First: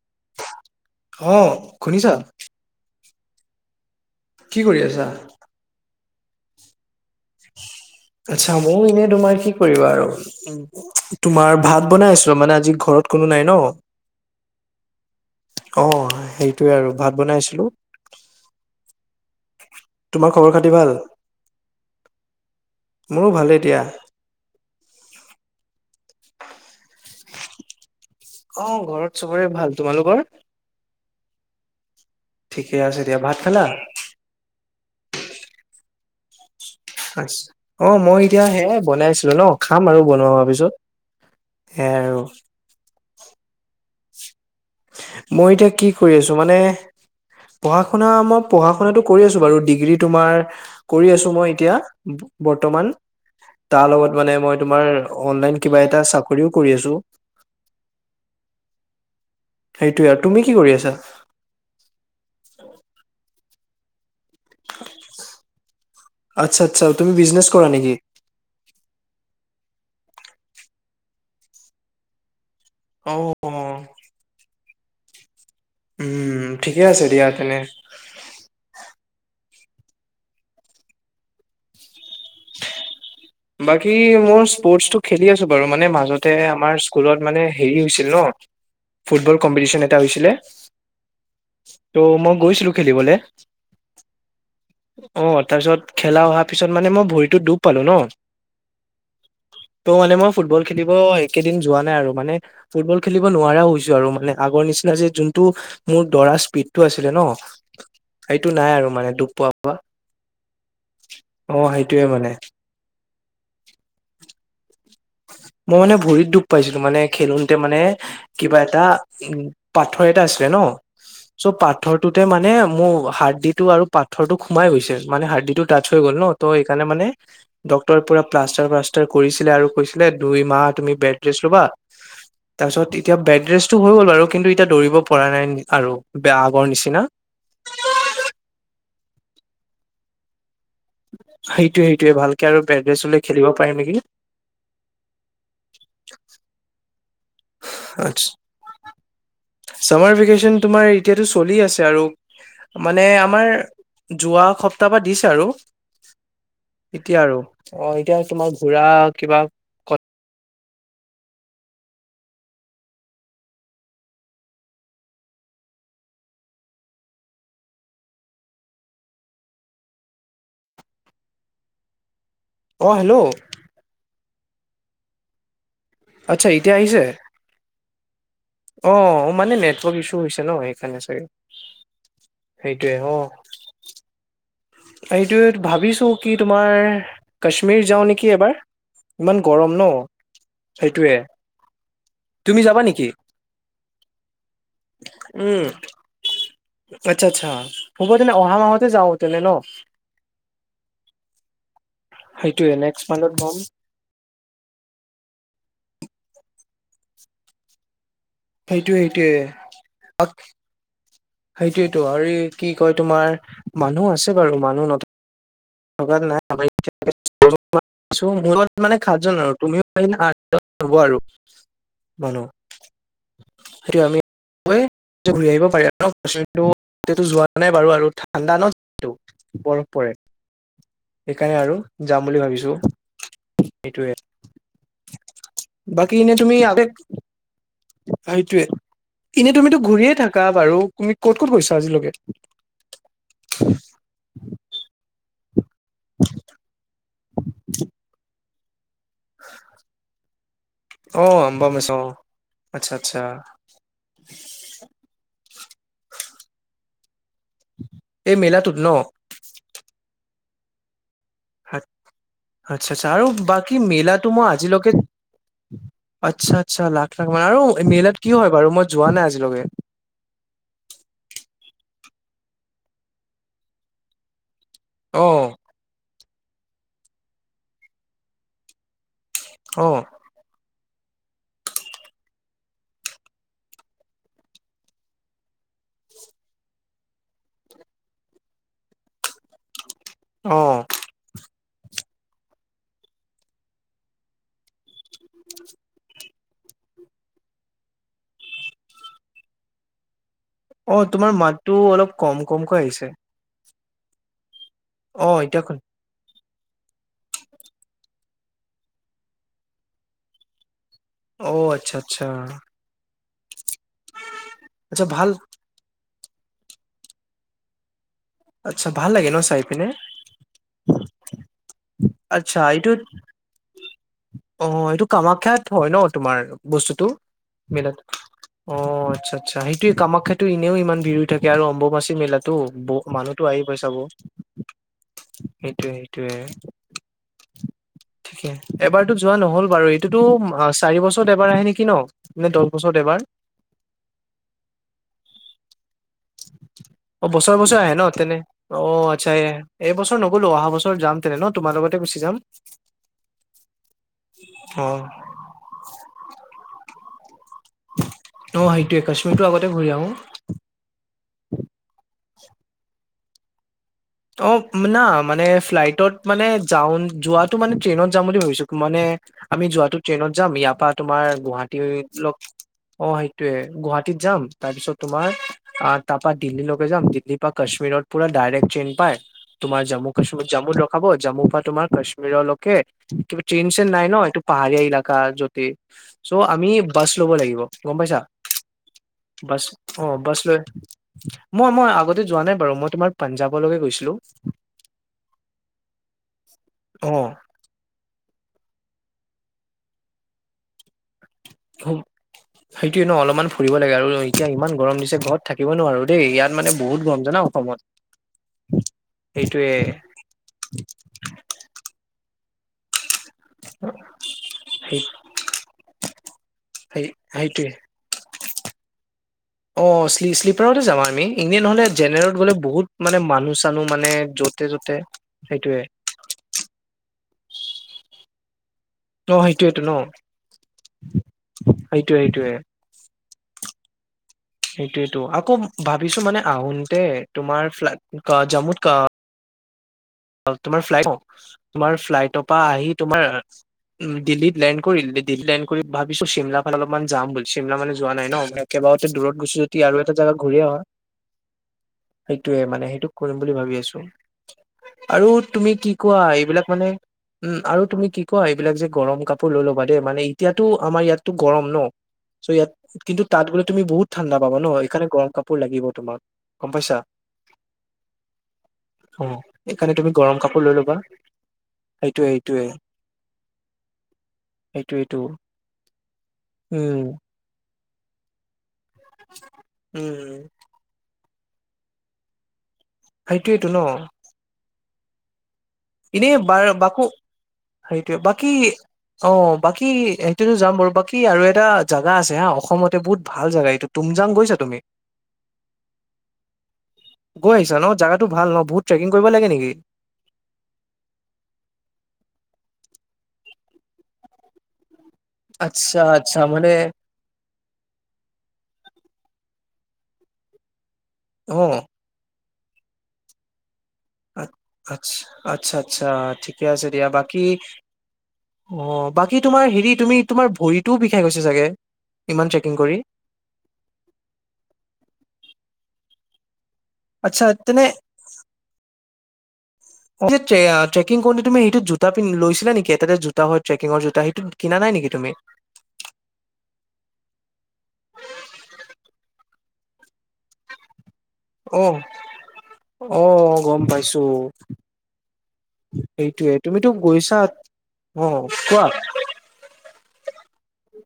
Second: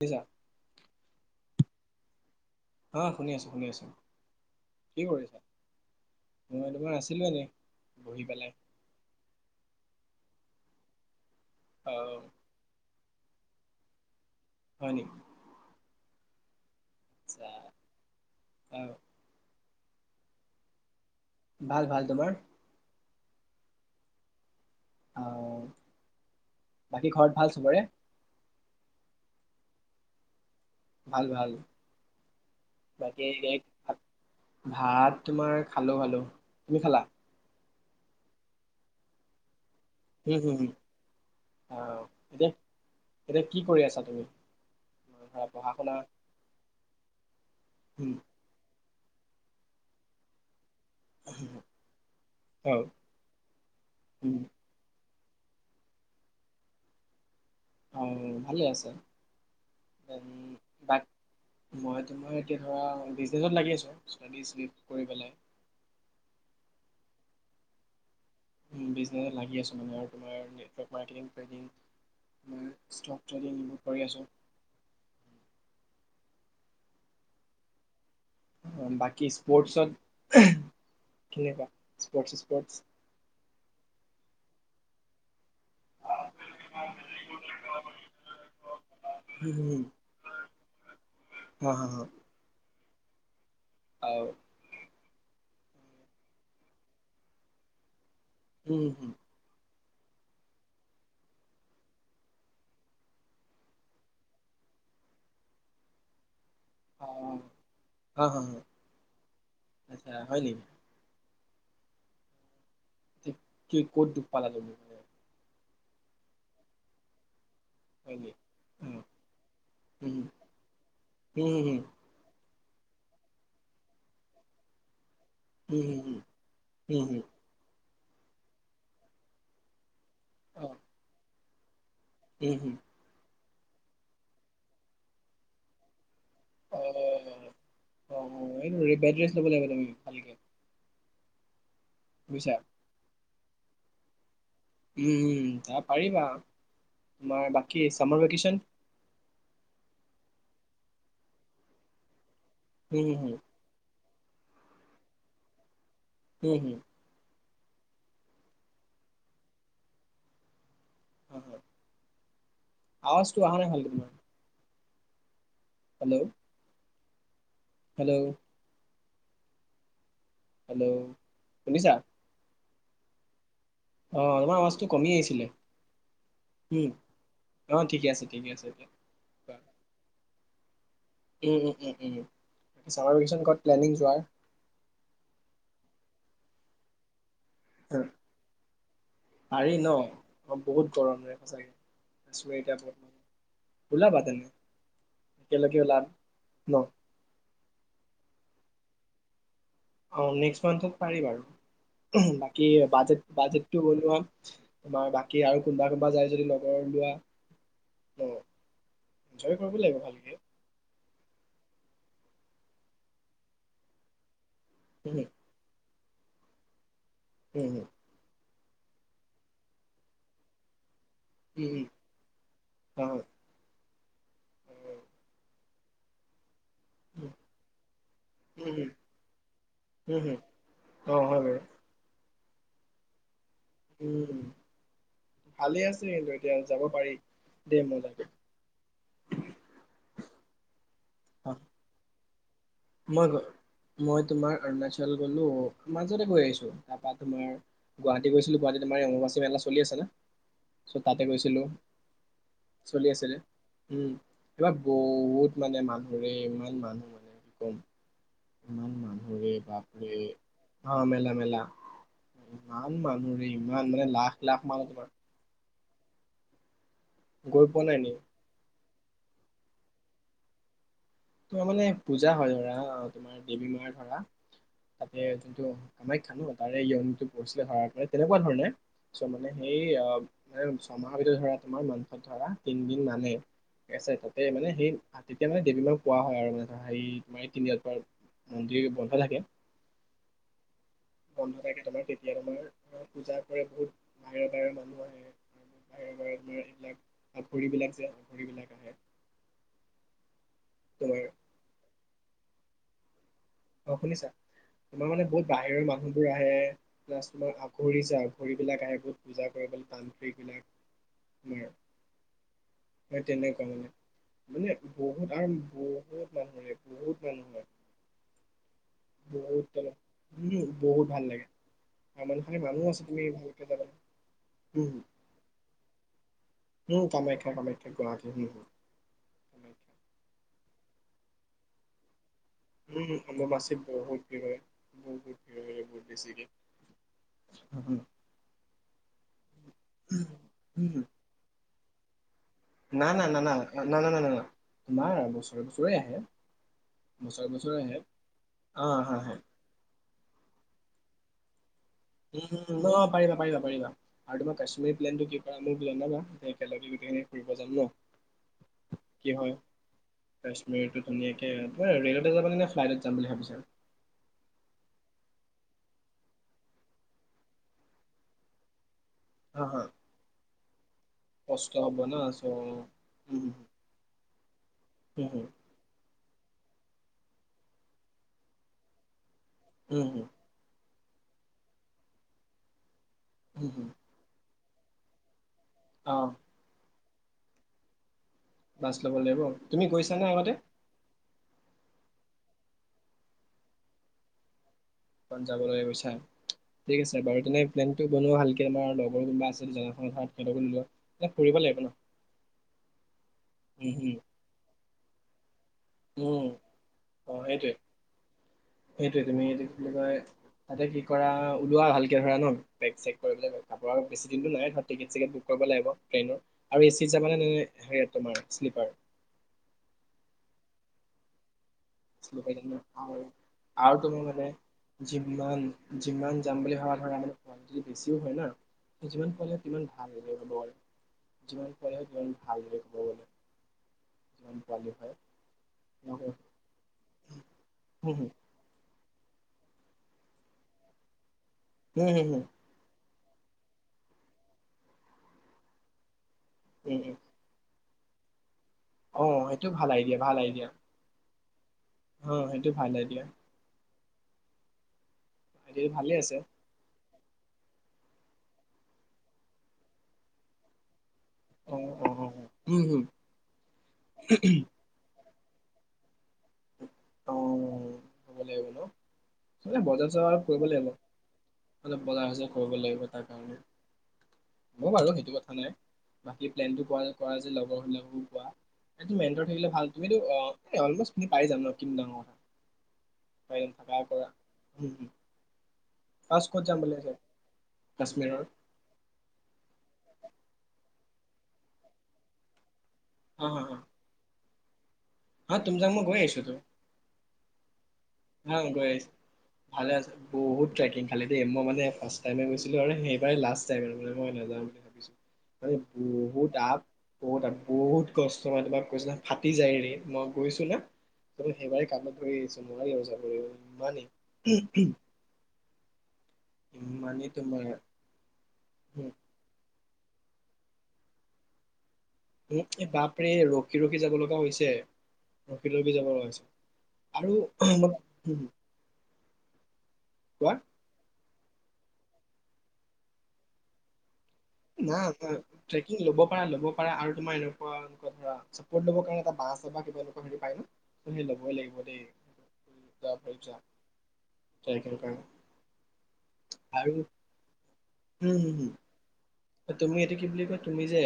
শুনিছা অ খুনিছা অ শুনি আছোঁ শুনি আছোঁ কি কৰি আছা মই তোমাৰ আছো আচ্ছা ময় এনে তোমাৰ কি কৰিবা আৰু উ তোমাৰ ভাত বনাই আহ আছো মানে আজি ঘৰত কোনো নাই ন হয় নি অ সেইটোয়ে আৰু ভাত আচ্ছা বনাইছিলো আহ তোমাৰ খবৰ খাতি ভাল ভাল ভাল তোমাৰ মোৰো ভালেই দিয়া আহ বাকী ঘৰত ভাল চবৰে অ ঘৰত চবৰে ভাল তোমালোকৰ ভাল ভাল ঠিকেই আছে দিয়া বাকী ভাত এই খালা ভাত তোমাৰ খালোঁ খালোঁ আচ্ছা অ মই এতিয়া হে বনাইছো ন খাম আৰু বনোৱা হম হোৱাৰ হম হম পিছত আহ সেয়াই আৰু এতিয়া এতিয়া কি কৰি আছা তুমি ধৰা মই এতিয়া পঢ়া কি শুনা কৰি আছো মানে পঢ়া শুনা উম, মই পঢ়া শু কৰি আছো বাৰু ডিগ্ৰী তোমাৰ কৰি আছো মই এতিয়া অ বৰ্তমান তাৰ লগত উম, মানে মই তোমাৰ অনলাইন কিবা এটা চাকৰিও কৰি আছো অ ভালে আছে সেইটোয়ে আৰু তুমি কি কৰি আছা বাক মই তোমাৰ এতিয়া ধৰা বিজনেচত লাগি আছো ষ্টডি শ্লিপ কৰি পেলাই আচ্ছা আচ্ছা তুমি বিজনেছ কৰা নিকি বিজনেছ এ লাগি আছো মানে আৰু তোমাৰ নেটৱৰ্ক মাৰ্কেটিং ট্ৰেডিঙ অ ষ্টকটোদি নিৰ্ভৰ কৰি আছোঁ উম ঠিকে আছে দিয়া তেনে বাকী স্পৰ্টছত কেনেকুৱা স্পৰ্টছ স্পৰ্টছ বাকী মোৰ স্পৰ্টছ টো খেলি আছে বাৰু মানে মাজতে আমাৰ স্কুলত মানে হেৰি হৈছিল ন ফুটবল কম্পিটিচন এটা হৈছিলে হা ত' মই গৈছিলো খেলিবলে অ অ তাৰ পিছত খেলা অহাৰ পিছত মানে মই ভৰিটো ডুব পালো ন হম হম ত' মানে মই ফুটবল খেলিব একেইদিন যোৱা নাই আৰু মানে ফুটবল খেলিব নোৱাৰা হৈছো আৰু মানে আগত নিচিনা যে যোনটো মোৰ দৰা স্পীড টো অ আছিলে ন হা হা এইটো হা নাই আৰু মানে দুখ পোৱা পোৱা আচ্ছা হয় নেকি অ সেইটোৱে মানে কি ক'ত দুক পালা তুমি মই মানে ভৰিত দুখ পাইছিলো মানে খেলোৰ মানে হয় নেকি কিবা এটা উম উ পাথৰ এটা উম আছিলে ন চ' হুম হুম পাথৰটোতে মানে মোৰ হাৰদি টো আৰু পাথৰটো সোমাই গৈছিল মানে হাৰ্ডি টো টাচ হৈ গ'ল ন ত সেইকাৰণে হুম হুম মানে হুম ডক্টৰে পুৰা প্লাষ্টাৰ প্লাষ্টাৰ কৰিছিলে আৰু যে অ দুইমাহ তুমি বেডৰেষ্ট লবা উম হুম তাপিছত এতিয়া বেড ৰেছটো হৈ গ'ল বাৰু কিন্তু এতিয়া দৌৰিব পৰা নাই আৰু বেয়া আমোৰ অ নিচিনা দেখোৱাব লাগিব তুমি ভালকে সেইটোয়ে সেইটোয়ে ভালকে বুজিছা আৰু বেডৰেস্ট ললে খেলিব পাৰিম নেকি উম উম তাৰ পাৰিবা তোমাৰ বাকী চামাৰ আছ ভেকেশ্যন চামাৰ ভেকচন তোমাৰ এতিয়ো চলি আছে আৰু মানে উম হুম আমাৰ যোৱা সপ্তাহ বা দিছে আৰু উম হুম এতিয়া আৰু অ এতিয়া তোমাৰ ঘূৰা কিবা ক অ আৱাজটো অহা নাই ভালকে তোমাৰ। হেল্লো' হেল্লো' হেল্লো' শুনিছা? অ হেল্লো'। অ তোমাৰ আৱাজটো কমি আহিছিলে, আচ্ছা এতিয়া আহিছে উম ঠিকে আছে ঠিকে আছে। এতিয়া অ মানে নেটৱৰ্ক ইছ্যু হৈছে ন সেইকাৰণে চাগে উম উম উ উন চামাৰ ভেকচন কত প্লেনিং যোৱাৰ? এইটো ভাবিছো কি তোমাৰ কাশ্মীৰ যাওঁ নেকি এবাৰ ইমান গৰম ন অ বহুত সেইটোৱে। গৰম ৰে সঁচাকে [unintelligible] ওলাবা তেনে উম একেলগে ওলাম ন আচ্ছা আচ্ছা। হব তেনে অহা মাহতে যাওঁ তেনে ন? অ নেক্সট মান্থত পাৰি বাৰু। বাকী সেইটোয়ে নেক্সট বাজেট মান্থত গম বাজেটটো বো আৰু তোমাৰ কি আৰু কোনোবা কোনোবা যায় যদি লগৰৰ লোৱা। ন সেইটোয়ে সেইটোয়ে। এনজয় কৰিব লাগিব ভালকে সেইটোয়টো আৰু কি কয় তোমাৰ মানুহ আছে বাৰু মানুহ নথাক উম উম উম [unintelligible] মানে সাতজন আৰু তুমিও পিলা আঠজন হব আৰু। উম হয়। সেইটো আমি হয় ঘূৰি আহিব পাৰি আৰু তেটো উম যোৱা নাই বাৰু আৰু ঠাণ্ডা ন হম তো বৰফ পৰে। উম হম অ হয় সেইকাৰণে বাৰু আৰু যাম বুলি ভাবিছো। সেইটোয়ে উম। ভালে আছে বাকী কিন্তু এনে তুমি এতিয়া যাব আবেগ পাৰি দেই মই সেইটোয়ে এনে তুমিতো ঘূৰিয়ে থাকা বাৰু তুমি ক'ত ক'ত গৈছা আজিলৈকে? মই মই তোমাৰ অৰুণাচল গলো। মাজতে গৈ আহিছো তাৰপা তোমাৰ গুৱাহাটী গৈছিলো। গুৱাহাটীত আমাৰ অমুবাচী মেলা চলি আছে ন চ' তাতে অ গৈছিলোঁ। অম্বুবাচী অ আচ্ছা চলি আচ্ছা আছিলে উম এইবাৰ বহুত মানে মানুহৰে ইমান মানুহ মানে ক'ম [unintelligible] ন ইমান মানুহৰে বাপৰে অ মেলা। মেলা আচ্ছা ইমান আচ্ছা আৰু মানুহৰে বাকী ইমান মানে মেলাটো লাখ মই লাখ আজিলৈকে মানুহ তোমাৰ। আচ্ছা আচ্ছা লাখ লাখ মান আৰু গৈ পোৱা নাই নি মেলাত কি হয় বাৰু মই যোৱা নাই আজিলৈকে। তোমাৰ মানে পূজা হয় ধৰা বা তোমাৰ দেৱী মাৰ ধৰা অ তাতে যোনটো অ [unintelligible] [unintelligible] ধৰা তিনদিন মানে আছে তাতে মে সেই তেতিয়া মানে দেৱী মা কোৱা হয় আৰু মানে হেৰি তমাৰ এই পৰা মন্দিৰ বন্ধ থাকে। অ'। ন্ধ তাৰখে তোমাৰ তেতিয়া তোমাৰ অ পূজা কৰে বহুত বাহিৰৰ বাহিৰৰ মানুহ আহে। [inaudible] তোমাৰ এইবিলাক [unintelligible] যে [unintelligible] বিলাক আহে। অ তোমাৰ মাতটো অলপ কম কমকৈ আহিছে। অ শুনিছা তোমাৰ মানে অ বহুত এতিয়া শুন বাহিৰৰ মানুহ বোৰ আহে। আহে প্লাছ তোমাৰ আঘৰি য আঘৰি বিলাক আহে বহুত পূজা কৰিবলৈ তান্ত্ৰিক বিলাক। অ, আচ্ছা - আচ্ছা। হয় তেনেকুৱা মানে - মানে আচ্ছা ভাল বহুত আৰু বহুত মানুহে বহুত মানুহ হয়। আচ্ছা ভাল লাগে ন চাই বহুত পিনে মানুহ উম, বহুত ভাল লাগে। আমাৰ আচ্ছা ফালে মানুহ এইটোত আছে তুমি ভালকে যাবা। অ, এইটো কামাখ্যাত হয় ন। তোমাৰ উম বস্তুটো কামাখ্যা ৱেল কামাখ্যা গুৱাহাটী উম উম অ, আচ্ছা- আচ্ছা সেইটোৱে কামাখ্যা কামাখ্যাটো ইণ এনেও ইমান ভিৰ হৈ থে আৰু অম্বুবাচী মেলাত। তো উম মানুহতো আহি অম্বুবাচীত [unintelligible] চাব বহুত ভিৰ হয় বহুত ভিৰ হয় সেইটোয়ে - বহুত সেইটোয়ে। বেছিকে [unintelligible] ঠিকে এবাৰতো যোৱা নহ'ল বাৰু এইটোতো চাৰি বছৰত এবাৰ আহে নেকি ন। নে দহ বছৰত ন- এবাৰ না- ন- না- ন - না - না- ন - না তোমাৰ বছৰে - বছৰে আহে। অ, বছৰে- বছৰে আহে ন তেনে অ, আচ্ছা এই এই বছৰ নগ'লো অহা বছৰ যাম তেনে ন তোমাৰ লগত। উম, অ, পাৰিবা - পাৰিবা - পাৰিবা আৰু তোমাৰ অ কাশ্মীৰ প্লেনটো কি কৰা মোৰ প্লেন [unintelligible] ফুৰিব যাম ন অ সেইটোয়ে কি কাশ্মীৰটো হয় আগতে ঘূৰি আহো কাশ্মীৰটো ধুনীয়াকে। [unintelligible] ট্ৰেইনত নে ফ্লাইটত যাম বুলি ভাবিছা। অ, না মানে ফ্লাইটত মানে যাও যোৱাটো মানে ট্ৰেইনত যাম বুলি ভাবিছো মানে। হা আমি হা যোৱাটো ট্ৰেইনত যাম ইয়াৰ পৰা তোমাৰ গুৱাহাটী কষ্ট হৈ হ'ব ন চ' [unintelligible] অ, উম সেইটোয়ে গুৱাহাটীত যাম তাৰপিছত তোমাৰ হুম হুম আ। তাৰ পৰা দিল্লীলৈকে যাম দিল্লীৰ পৰা কাশ্মীৰত পুৰা ডাইৰেক্ট ট্ৰেইন পাই তোমাৰ উম জম্মু হুম কশ্মীৰ জম্মু। হব জম্মু পৰা তোমাৰ কাশ্মীৰলৈকে কিবা ট্ৰেইন উম চ্ৰেইন হুম নাই নয় এইটো পাহাৰীয়া এলেকা য'ত। অ চ' আমি বাছ ল'ব লাগিব গম পাইছা। বাছ ল'ব লাগিব বাছ তুমি অ, গৈছানে আগতে বাছলৈ মই - মই আগতে যোৱা নাই বাৰু মই তোমাৰ পাঞ্জাৱলৈকে গৈছিলো। পঞ্জাবলৈকে গৈছা ঠিক অ আছে বাৰু তেনে প্লেনটো বনোৱা ভালকে আমাৰ লগৰ কোনোবা আছে [unintelligible] লাগিব ন সেইটো ন অলপমান ফুৰিব উম লাগে আৰু উম এতিয়া ইমান গৰম দিছে ঘৰত। থাকিব নোৱাৰো দেই ইয়াত উম মানে বহুত গৰম অ জানা সেইটোৱে অসমত। সেইটোৱে তুমি কি সেইটোয়ে বুলি কয় তাতে কি কৰা ওলোৱা ভালকে ধৰা ন বেগ চেগ। বেছি দিনটো নাই ধৰা সেই টিকট চিকেট বুক কৰিব লাগিব ট্ৰেইনৰ আৰু এ সেই- চিত যাবানে। সেইটোয়ে [unintelligible] নে শ্লিপাৰ। অ, শ্লিপাৰতে যাম আমি ইনে নহ'লে। জেনেৰেলত গ'লে বহুত মানে মানুহ চানুহ আৰু তুমি মানে য'তে ত'তে যিমান সেইটোয়ে - যিমান যাম বুলি ভাবা। ধৰা [unintelligible] যদি বেছিও হয় ন। যিমান ন' পাৰে সেইটোয়েতো সিমান ন' ভালদৰে ক'ব পাৰে - যিমান পাৰে সেইটোয়ে সিমান সেইটোয়ে ভালদৰে ক'ব গলে। যিমান পোৱালি হয় সেইটোৱেতো আকৌ হম ভাবিছো মানে আহোতে তোমাৰ হম ফ্লা জম্মুত। তোমাৰ ফ্লাইট তোমাৰ উম হম ফ্লাইট হম উম পৰা আহি। তোমাৰ উম, দিল্লীত লেণ্ড কৰিল দিল্লীত লেণ্ড কৰি ভাবিছো চিমলা ফালে অলপমান উম যাম বুলি চিমলা মানে যোৱা নাই ন মই একেবাওতে অ দূৰত গৈছো সেইটো যদি ভাল আৰু এটা আইডিয়া ভাল জাগা ঘূৰিয়েই আইডিয়া অহা। অ সেইটোৱে মানে ভাল সেইটো আইডিয়া কৰিম বুলি ভাবি আছো। আৰু তুমি কি আইডিয়াটো ভালে কোৱা আছে এইবিলাক মানে। উম, আৰু তুমি কি কোৱা এইবিলাক যে গৰম কাপোৰ লৈ ল'বা দেই মানে এতিয়াতো আমাৰ ইয়াত গৰম অ ন অ চ' ইয়াত হম হম কিন্তু তাত গোলে তুমি বহুত ঠাণ্ডা পাবা ন এইকাৰণে গৰম কাপোৰ লাগিব তোমাক গম পাইছা। অ কৰিব লাগিব ন মানে সেইকাৰণে বজাৰ তুমি চজাৰ গৰম অলপ কাপোৰ কৰিব লৈ লাগিব ল'বা অলপ বজাৰ সেইটোয়ে সজাৰ সেইটোয়ে কৰিব লাগিব তাৰ কাৰণে। হ'ব বাৰু সেইটোয়েইটো সেইটো কথা নাই বাকী প্লেনটো উম কৰা যে থাকিলে ভাল তুম এইটো উম অলমোষ্ট পাৰি যাম ন। কিন ডাঙৰ সেইটোয়েইটো ন [unintelligible] এনে ফাৰ্ষ্ট ক'ত বাৰ যাম বুলি বাকো ভাবিছা সেইটোৱে কাশ্মীৰৰ বাকি অ, বাকী এইটোতো যাম বাৰু বাকী আৰু এটা জাগা আছে হা অসমতে বহুত হা ভাল হা জাগা হা এইটো তুম যাম গৈছা? তুমি? হা তুমজাং মই গৈ আহিছোঁ তো। গৈ আহিছা ন? জাগাটো ভাল ন হ বহুত গৈ আছ ট্ৰেকিং কৰিব লাগে নেকি ভালে আছ বহুত ট্ৰেকিং। ভালে দে মানে ফাৰ্ষ্ট টাইমে গৈছিলোঁ আৰু সেইবেই লাষ্ট টাইম মান মই নাযাওঁ বুলি ভাবিছোঁ। মানে আচ্ছা আচ্ছা বহুত মানে আপ বহুত আপ বহুত কষ্ট মই তোমাক কৈছো ফাটি যায়ৰে মই গৈছো না চ অ সেইবাৰেই কানত ধৰি আহিছো মই ৰ যাব হয় আ- নেকি? আচ্ছা আচ্ছা আচ্ছা ঠিকে আছে দিয়া বাকী তোমাৰ অ' উম, বাকী তোমাৰ হেৰিত তুমি তোমাৰ ভৰিতটোও বিষাই গৈছে চাগে। ইমান ট্ৰেকিং কৰি বাপৰে ৰখি ৰখি যাব লগা হৈছে ৰখি ৰখি যাব লগা হৈছে। আৰু আচ্ছা তেনে ম যে ট্ৰেকিং তুমি সেইটো জোটা লৈছিলা নেকি এটাতে জোতা ট্ৰেকিঙৰ জোতা কিনা নাই জা নেকি জা তুমি ট্ৰেকিঙ লব পাৰা লব পাৰা আৰু তোমাৰ এনেকুৱা [unintelligible] ল'বই লাগিব অ দে অ গম [unintelligible] সেইটোৱে তুমিতো গৈছা। অ উম হম হম কোৱা তুমি এইতিটো কি বুলি কয় তুমি যে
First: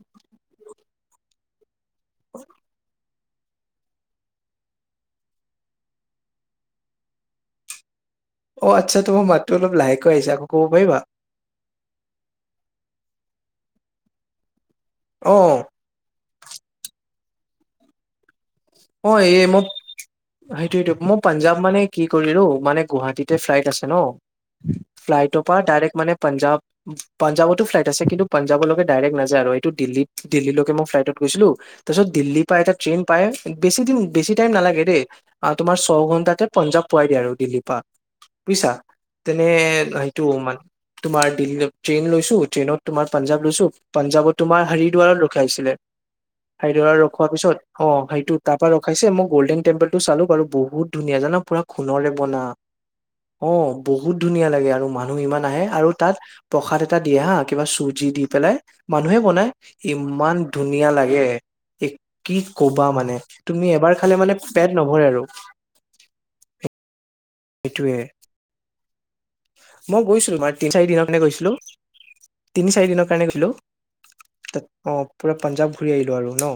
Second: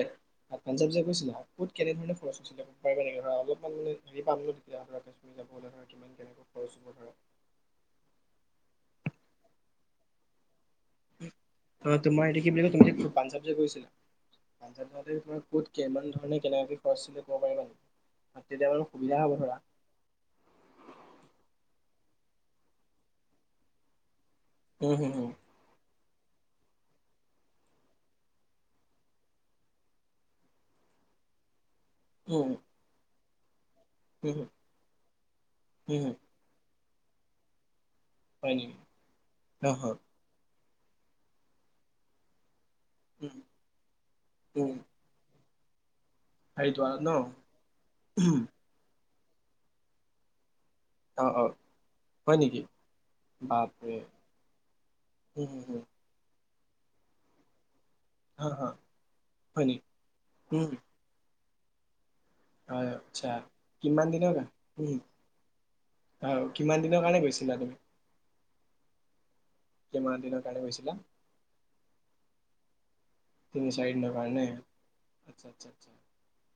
পাঞ্জাৱ যে গৈছিলা ক'ত কেনেধৰণ খৰচ হৈছিলে [unintelligible] নেকি ধৰা অলপমান মানে হেৰি পামনো তেতিয়া ধৰা কাশ্মীৰ যাবলে ধৰা কিমান কেনেকৈ খৰচ হ'ব ধৰা অ আচ্ছা তোমাৰ মাতটো অলপ লাহেকৈ আহিছা আকৌ ক'ব পাৰিবা তোমাৰ এটোয়া কি বুলি কয় তুমি পা পাঞ্জাৱ যে গৈছিলা। অ পানডক'ত কেইমান ধৰণে কেনেকাকে খৰচছিলে অ হ'ব এই ধৰা মই সেইটো সেইটো মই পাঞ্জাৱ মানে কি কৰিলো মানে গুৱাহাটীতে ফ্লাইট আছে ন, উম হম হম ফ্লাইটৰ পৰা ডাইৰেক্ট মানে পাঞ্জাৱ পাঞ্জাৱটো ফ্লাইট আছে কিন্তু পাঞ্জাৱলৈকে ডাইৰেক্ট নাযায় এইটো দিল্লীত দিল্লীলৈকে মই ফ্লাইটত গৈছিলো তাৰ পিছত উম দিল্লীৰ পৰা এটা ট্ৰেইন পায়। বেছি দিম বেছি হম টাইম নালাগে দেই তোমাৰ ছ হম হম ঘণ্টাতে পঞ্জাৱ পোৱাই দিয়া আৰু দিল্লীৰ পৰা। হয় নেকি বুজিছা তেনে অ হয় সেইটো তোমাৰ দিল্লী ট্ৰেইন লৈছো ট্ৰেইনত তোমাৰ উম পাঞ্জাৱ লৈছো, পাঞ্জাবত তোমাৰ উম হাৰিদোৰাত ৰখাইছিলে। হাৰিদ্বাৰ হৰিদোৱাৰ ন ৰখোৱাৰ পিছত অ সেইটো তাৰ পৰা ৰখাইছে মই গ'ল্ডেন টেম্পল টো চালো আৰু বহুত বহুত ধুনীয়া অ জানা অ পুৰা খোণৰৰে হয় বনা। নেকি অ বাপৰে বহুত ধুনীয়া লাগে আৰু মানুহ ইমান উম হুম আহে হুম আৰু তাত প্ৰসাদ এটা দিয়ে হা কিবা চুই যি দি হা পেলাই হা মানুহে বনাই হয় নেকি ইমান উম ধুনীয়া লাগে। কি কবা হয় মানে আচ্ছা তুমি এবাৰ কিমান খালে দিনৰ মানে কাৰণে পেট উম নভৰে আৰু আৰু কিমান দিনৰ কাৰণে গৈছিলা তুমি এইটোৱে। মই কিমান গৈছিলো দিনৰ [unintelligible] কাৰণে তিনি চাৰি গৈছিলা দিনৰ কাৰণনে গৈছিলো তিনি চাৰি দিন কাৰণে গৈছিলো তিনি চাৰি দিনৰ কাৰণে ত অ পুৰা আচ্ছা আচ্ছা পাঞ্জাৱ আচ্ছা ঘূৰি আহিলো আৰু ন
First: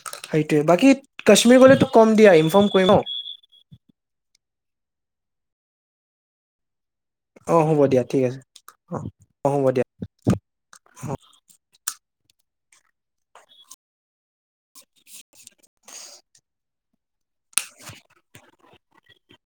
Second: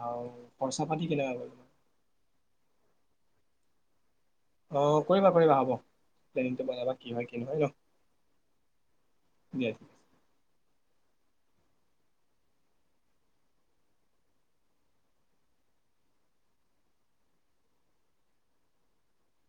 আৰু সেইটোৱে খৰচা বাকী পাতি কেনেকুৱা গ'ল কাশ্মীৰ গ'লেতো কম দিয়া ইনফৰ্ম কৰিম ন? অ কৰিবা কৰিবা হ'ব প্লেনিংটো বনাবা। কি হয় কি নহয় ন অ' হ'ব দিয়া ঠিক আছে অ' অ' হ'ব দিয়া অ'।